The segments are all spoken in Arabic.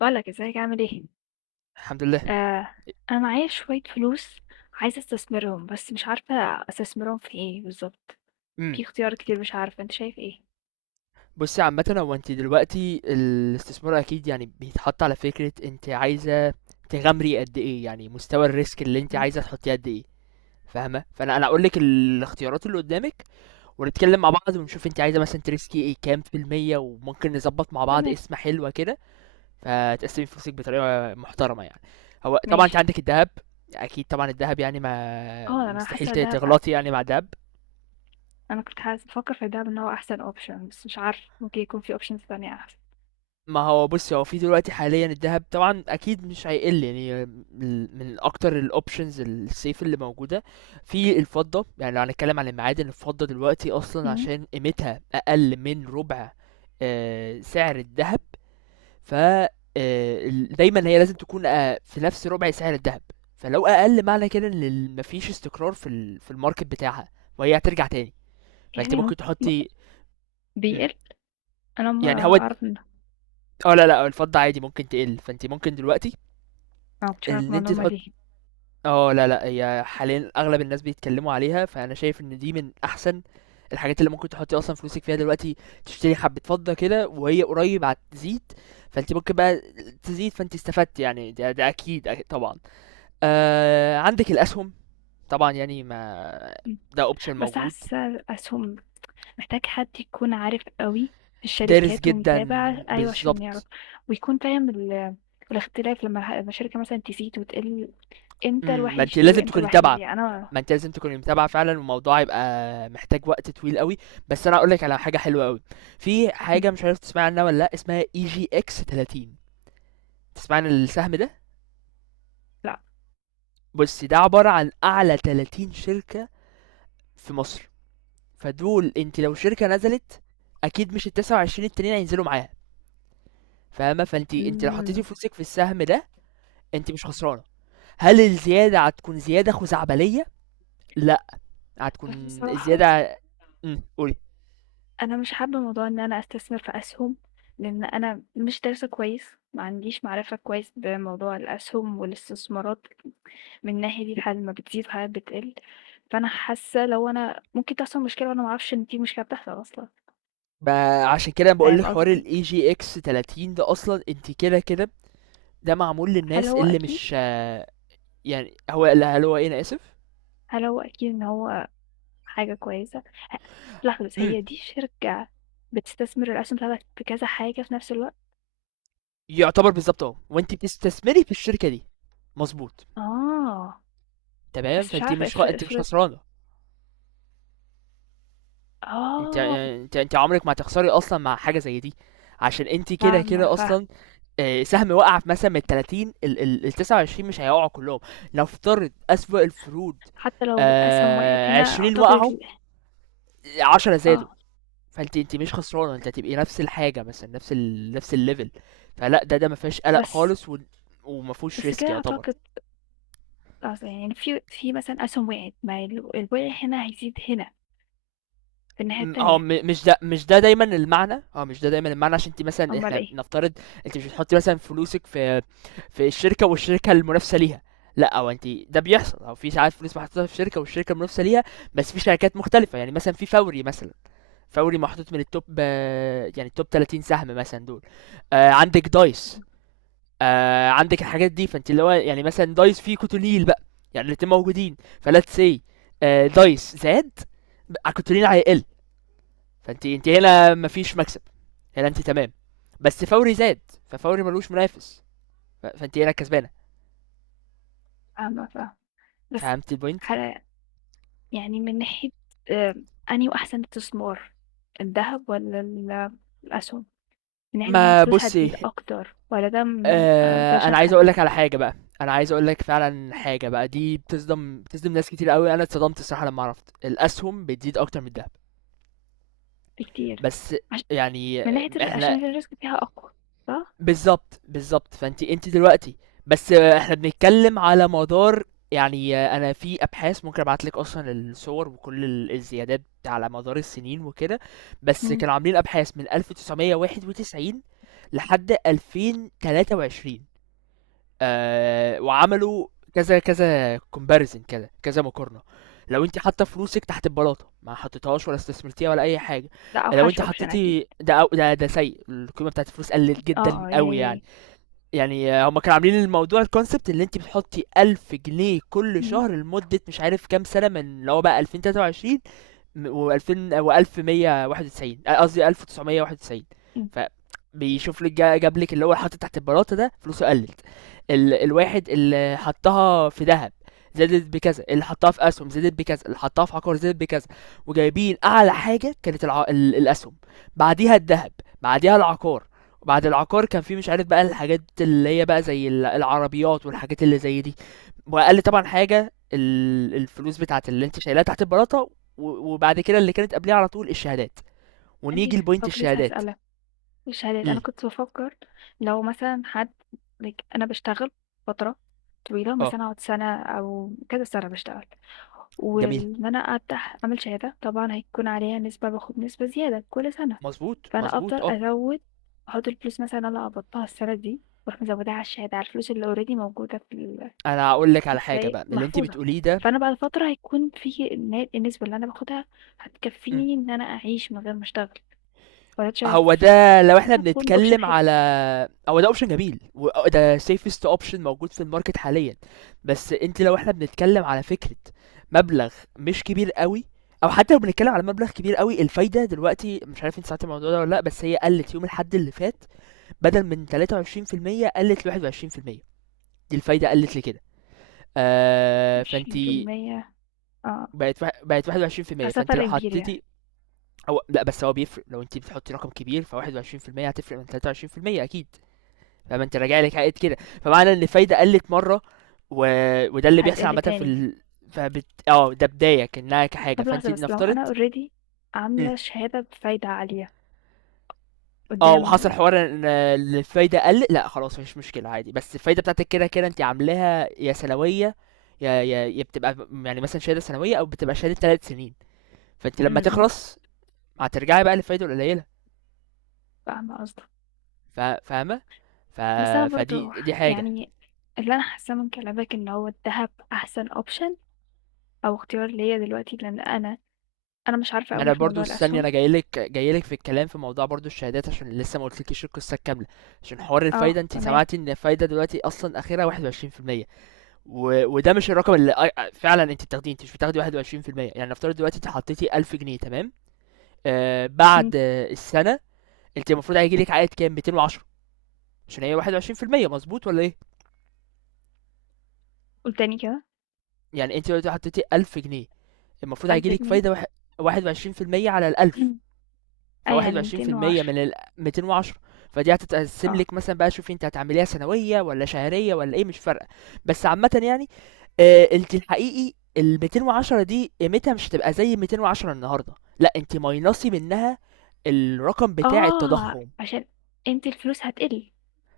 بقولك ازيك عامل ايه؟ الحمد لله. آه. انا معايا شوية فلوس عايزة استثمرهم بس مش عارفة استثمرهم في ايه بالظبط. إمم. في اختيار كتير مش عارفة انت شايف ايه؟ بُصّي عامةً، هو أنتِ دلوقتي الاستثمار أكيد يعني بيتحط على فكرة، أنتِ عايزة تغامري قد إيه، يعني مستوى الrisk اللي أنتِ مم. عايزة تحطّيه قد إيه، فاهمة؟ فأنا هاقول لِك الاختيارات اللي قدّامِك، ونتكلّم مع بعض، ونشوف أنتِ عايزة مثلًا تريسكي إيه كام في المِيّة، وممكن نضبّط مع بعض تمام. قِسمة حلوة كده، فتقسّمي فلوسِك بطريقة محترمة يعني. هو طبعًا أنتِ ماشي. عندِك الدهب، أكيد طبعًا الدهب، يعني ما اه. مستحيل ت تغلطي يعني مع الدهب. انا كنت حاسة بفكر في الدهب ان هو احسن اوبشن، بس مش عارف ممكن يكون في اوبشنز تانية احسن. ما هو بص، هو في دلوقتي حاليا الذهب طبعا اكيد مش هيقل، يعني من اكتر الاوبشنز السيف اللي موجوده في الفضه. يعني لو هنتكلم عن المعادن، الفضه دلوقتي اصلا مم. عشان قيمتها اقل من ربع سعر الذهب. ف آه، دايما هي لازم تكون في نفس ربع سعر الذهب. فلو اقل معنى كده ان مفيش استقرار في الماركت بتاعها، وهي هترجع تاني، فانت يعني مم- ممكن تحطي. مم. بيقل. انا ما يعني هو، اعرف ان اه لا لا الفضة عادي ممكن تقل، فانت ممكن دلوقتي آه، ما كنتش أعرف ان انت المعلومة تحط. دي. اه لا لا هي حاليا اغلب الناس بيتكلموا عليها، فانا شايف ان دي من احسن الحاجات اللي ممكن تحطي اصلا فلوسك فيها دلوقتي. تشتري حبة فضة كده وهي قريب هتزيد، فانت ممكن بقى تزيد، فانت استفدت يعني. ده, ده اكيد، أكيد طبعا. عندك الاسهم طبعا يعني، ما مم. ده اوبشن بس موجود. حاسة الأسهم محتاج حد يكون عارف قوي في دارس الشركات جدا، ومتابع، أيوة، عشان يعرف، بالظبط. ويكون فاهم الاختلاف لما لما الشركة مثلا تزيد وتقل، امتى إمم، الواحد ما أنتِ يشتري لازم وامتى تكوني الواحد متابعة، يبيع. ما أنتِ لازم تكوني متابعة فعلًا، والموضوع هيبقى محتاج وقت طويل أوي. بس أنا هاقول لِك على حاجة حلوة أوي، في مم. حاجة مش عارف تسمعي عنها والّا لأ، اسمها EGX30. تسمعي عن السهم ده؟ لا. بُصّي، ده عبارة عن أعلى 30 شركة في مصر، فدول أنتِ لو شركة نزلت أكيد مش ال29 التانيين هينزلوا معاها، فاهمة؟ فأنتِ لو حطيتِ مم. فلوسِك في السهم ده، أنتِ مش خسرانة. هل الزيادة هتكون زيادة خزعبلية؟ لأ، هتكون بس بصراحة، الزيادة. إمم، قولي. أنا مش حابة موضوع إن أنا أستثمر في أسهم، لأن أنا مش دارسة كويس، ما عنديش معرفة كويس بموضوع الأسهم والاستثمارات من الناحية دي. الحالات ما بتزيد وحالات بتقل، فأنا حاسة لو أنا ممكن تحصل مشكلة وأنا معرفش إن في مشكلة بتحصل أصلا. ما عشان كده أنا بقول لك فاهم حوار ال قصدي؟ AGX 30 ده أصلًا أنتِ كده، كده. ده معمول هل للناس هو اللي أكيد مش يعني هو، لا، هل هو إيه أنا آسف؟ هل هو أكيد إن هو حاجة كويسة؟ لا خلاص، إمم، هي دي شركة بتستثمر الأسهم بتاعتك في كذا حاجة في نفس الوقت. يعتبر بالضبط وأنتِ بتستثمري في الشركة دي، مضبوط، آه. تمام. بس مش فأنتِ عارفة، مش خ افرض أنتِ مش افرض. خسرانة. أنتِ آه. آآ أنتِ أنتِ عمرِك ما هتخسري أصلًا مع حاجة زي دي، عشان أنتِ كده، فاهمة كده أصلًا فاهمة. سهم وقع في مثلًا من ال30، ال ال ال29 مش هيقعوا كلهم. نفترض أسوأ الفروض، حتى لو الأسهم وقعت هنا 20 أعتقد وقعوا، 10 زادوا. آه. فانت مش خسرانه، انت هتبقي نفس الحاجه، مثلا نفس ال، نفس الليفل. فلا ده ما فيهاش قلق بس خالص، و... وما فيهوش بس كده ريسك يعتبر. أعتقد. أصل يعني في مثلا أسهم وقعت، ما الوقع هنا هيزيد هنا في الناحية م- اه التانية. م- مش ده مش ده دايما المعنى، مش ده دايما المعنى. عشان انت مثلا، أمال احنا إيه؟ نفترض انت مش بتحطي مثلا فلوسك في الشركه والشركه المنافسه ليها، لا، او انت ده بيحصل، او في ساعات فلوس محطوطه في شركه والشركه المنافسه ليها، بس في شركات مختلفه، يعني مثلا في فوري مثلا. فوري محطوط من التوب، يعني التوب 30 سهم مثلا دول. عندك دايس، عندك الحاجات دي، فانت اللي هو يعني مثلا دايس فيه كوتونيل بقى، يعني الاتنين موجودين فلات سي. دايس زاد، كوتونيل هيقل. فانت هنا مفيش مكسب، هنا انت تمام. بس فوري زاد، ففوري ملوش منافس، فانت هنا كسبانه. فاهمة، فاهمة. بس. فهمت البوينت؟ حلا. يعني من ناحية آآ أنهو أحسن استثمار، الدهب والّا الأسهم؟ من ناحية إن ما الفلوس هتزيد بصي، أكتر. والّا ده م ما نقدرش انا عايز اقول نحدد لك على حاجه بقى، انا عايز اقول لك فعلا حاجه بقى. دي بتصدم ناس كتير قوي، انا اتصدمت الصراحه لما عرفت الاسهم بتزيد اكتر من الذهب، بكتير. بس عش يعني من ناحية احنا عشان الrisk فيها أقوى، صح؟ بالضبط، بالضبط. فأنتِ دلوقتي بس إحنا بنتكلم على مدار يعني أنا في أبحاث ممكن أبعت لِك أصلًا الصور وكل الزيادات على مدار السنين وكده. بس إمم، كانوا عاملين أبحاث من 1991 لحد 2023. وعملوا كذا كذا comparison كده، كذا مقارنة. لو أنتِ حاطة فلوسِك تحت البلاطة، ما حطيتيهاش ولا استثمرتيها ولا أي حاجة، ده لو أنتِ أوحش option أكيد. حطيتِ ده أو ده، ده سيء، القيمة بتاعة الفلوس قلت جدًا آه، آه، أوي يعني يعني. إيه؟ يعني هم كانوا عاملين الموضوع الكونسبت، اللي انت بتحطي 1000 جنيه كل شهر لمدة مش عارف كام سنة، من اللي هو بقى 2023 و2000 و1191 قصدي 1991. إمم، فبيشوف لك جاب لك اللي هو حاطط تحت البلاطه ده فلوسه قلت، ال، الواحد اللي حطها في ذهب زادت بكذا، اللي حطها في اسهم زادت بكذا، اللي حطها في عقار زادت بكذا. وجايبين اعلى حاجه كانت الع، ال، الاسهم، بعديها الذهب، بعديها العقار. وبعد العقار كان في مش عارف بقى الحاجات اللي هي بقى زي العربيات والحاجات اللي زي دي. واقل طبعا حاجه الفلوس بتاعت اللي انت شايلها تحت البلاطه. وبعد كده اللي كانت قبليها على طول الشهادات. عندي ونيجي ف لبوينت آه كنت لسه الشهادات. هاسألك. الشهادات أنا امم، كنت بافكّر، لو مثلًا حد like أنا باشتغل فترة طويلة، اه، مثلًا أقعد سَنة أو كذا سَنة باشتغل، جميل، وإن أنا أفتح أعمل شهادة طبعًا هيكون عليها نسبة، باخد نسبة زيادة كل سَنة، مظبوط فأنا أفضل مظبوط اه. أزوّد، أحُط الفلوس مثلًا اللي أنا قبضتها السَنة دي، وأروح مزوّداها على الشهادة، على الفلوس اللي already موجودة في انا هقول لك على حاجه زي بقى من اللي انت محفوظة. بتقوليه ده. فأنا بعد فترة هيكون في النسبة اللي أنا باخدها مم. هتكفّيني إن أنا أعيش من غير ما أشتغل، والّا أنت هو شايف؟ ده لو احنا حاسة هتكون option بنتكلم حلو. على، هو ده اوبشن جميل، وده سيفست اوبشن موجود في الماركت حاليا. بس انت لو احنا بنتكلم على فكره مبلغ مش كبير قوي، او حتى لو بنتكلم على مبلغ كبير قوي، الفايده دلوقتي مش عارف انت سمعت الموضوع ده ولا لا، بس هي قلت يوم الحد اللي فات بدل من 23% قلت ل 21%. دي الفايدة قلت لكده. فانت 20 يومية. آه، بقت 21%. أصل ده فانت لو فرق كبير حطيتي، يعني. او لا، بس هو بيفرق لو انت بتحطي رقم كبير، ف 21% هتفرق من 23% اكيد. فما انت راجع لك عائد كده. فمعنى ان الفايدة قلت مرة، و... وده اللي بيحصل هتقل عامة في تاني. ال، فبت... اه ده بداية كأنها كحاجة، طب فانت لحظة، بس لو نفترض. أنا already مم. عاملة شهادة بفايدة عالية اه، وحصل قدام. حوار ان إن الفايدة قلت، لا خلاص مفيش مشكلة عادي. بس الفايدة بتاعتك كده كده انت عاملاها يا سنوية، يا بتبقى يعني مثلا شهادة سنوية، او بتبقى شهادة 3 سنين، فانت م- لما م، تخلص هترجعي بقى للفايده القليله. فاهمة قصدك. فاهمه. ف... بس أنا فدي برضو دي حاجه. يعني، اللي أنا حاساه من كلامك إن هو الذهب أحسن أوبشن، أو اختيار ليا دلوقتي، لأن أنا مش عارفة ما انا أوي في برضو موضوع استني، الأسهم. انا جاي لك في الكلام في موضوع برضو الشهادات، عشان لسه ما قلتلكيش القصه الكامله. عشان حوار اه الفايده، انت تمام. سمعتي ان الفايده دلوقتي اصلا اخرها 21%. و... وده مش الرقم اللي فعلا انت بتاخديه، انت مش بتاخدي 21%. يعني نفترض دلوقتي انت حطيتي 1000 جنيه تمام، م، بعد السنه انت المفروض هيجي لك عائد كام؟ 210، عشان هي 21%، مظبوط ولا ايه؟ قول تاني كده. يعني انت دلوقتي حطيتي 1000 جنيه، المفروض ألف هيجيلك جنيه فايدة 21% على الألف. اه، فواحد يعني وعشرين في ميتين المية وعشرة من الميتين وعشرة. فدي هتتقسم اه. لك مثلا بقى. شوفي انت هتعمليها سنوية ولا شهرية ولا ايه، مش فارقة. بس عامة يعني، انت الحقيقي ال 210 دي قيمتها مش هتبقى زي 210 النهارده، لا، انت ماينصي منها الرقم بتاع اه، التضخم. عشان انت الفلوس هتقل.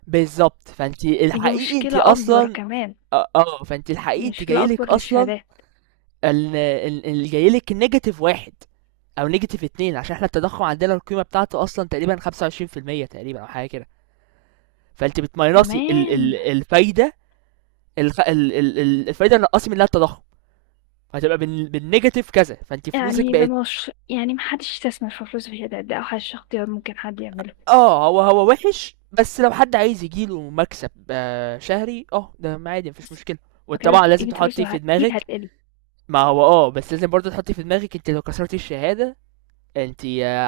بالظبط، فانت يعني دي الحقيقي انت مشكلة أكبر اصلا، كمان، اه، فانت الحقيقي انت مشكلة جايلك أكبر اصلا للشهادات. اللي جاي لك نيجاتيف واحد او نيجاتيف اتنين، عشان احنا التضخم عندنا القيمه بتاعته اصلا تقريبا 25% تقريبا او حاجه كده. فانت بتماينصي تمام. الفايده. الفايده اللي نقصي منها التضخم هتبقى بالنيجاتيف كذا، فانت فلوسك يعني ده بقت. مش يعني ما حدش يستثمر في فلوسه في الشهادات، ده أوحش اختيار ممكن حد يعمله. اه، هو هو وحش، بس لو حد عايز يجيله مكسب شهري اه ده عادي مفيش بس مشكله. فكده وطبعا لازم قيمة تحطي فلوسه في أكيد دماغك، هتقل. ما هو اه بس لازم برضه تحطي في دماغك انت لو كسرتي الشهاده انت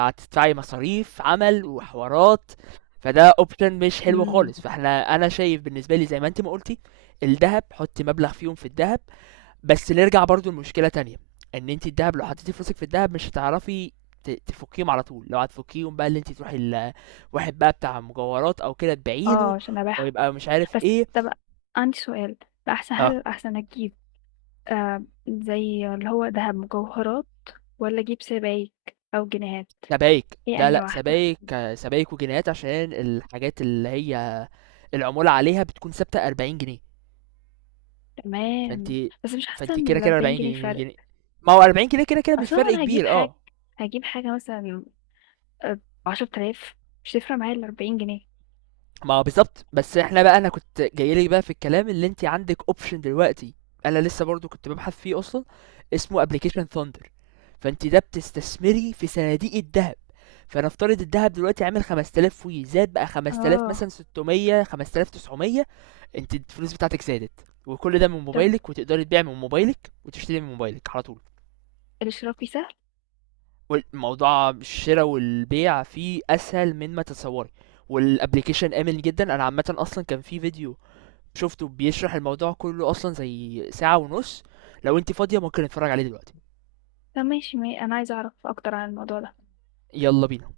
هتدفعي مصاريف عمل وحوارات. فده اوبشن مش حلو إمم. خالص. فاحنا انا شايف بالنسبه لي زي ما انت ما قلتي، الذهب، حطي مبلغ فيهم في الذهب. بس نرجع برضو لمشكله تانية، ان انت الذهب لو حطيتي فلوسك في الذهب مش هتعرفي تفكيهم على طول. لو هتفكيهم بقى اللي انت تروحي واحد بقى بتاع مجوهرات او كده تبيعيله، عشان أبيعها. ويبقى مش عارف بس. ايه. طب، عندي سؤال، هل اه، الأحسن أجيب زي اللي هو دهب مجوهرات والّا أجيب سبايك أو جنيهات؟ سبايك، هي لا أنهي لا، واحدة؟ سبايك سبايك وجنيهات، عشان الحاجات اللي هي العمولة عليها بتكون ثابتة 40 جنيه. فانت، تمام. بس مش حاسة فانت إن كده كده ال40 40 جنيه جنيه فرق. جنيه ما هو 40 جنيه كده كده مش أصل هو فرق أنا كبير اه. هاجيب حاجة مثلًا آآ ب10.000، مش هتفرق معايا ال40 جنيه. ما هو بالظبط. بس احنا بقى انا كنت جايلك بقى في الكلام، اللي انت عندك اوبشن دلوقتي انا لسه برضو كنت ببحث فيه اصلا، اسمه ابلكيشن ثاندر. فانت ده بتستثمري في صناديق الذهب، فنفترض الذهب دلوقتي عامل 5000 وي زاد بقى 5000 آه، مثلا، 600 5900. انت الفلوس بتاعتك زادت، وكل ده من طب موبايلك، وتقدري تبيع من موبايلك وتشتري من موبايلك على طول. الإشراكي سهل؟ والموضوع الشرا والبيع فيه اسهل من ما تتصوري. والابلكيشن امن جدا، انا عامه اصلا كان في فيديو شفته بيشرح الموضوع كله اصلا زي 1:30 ساعة، لو انت فاضيه ممكن نتفرج عليه دلوقتي. طب ماشي، ما أنا عايزة أعرف أكتر عن الموضوع ده. يلا بينا.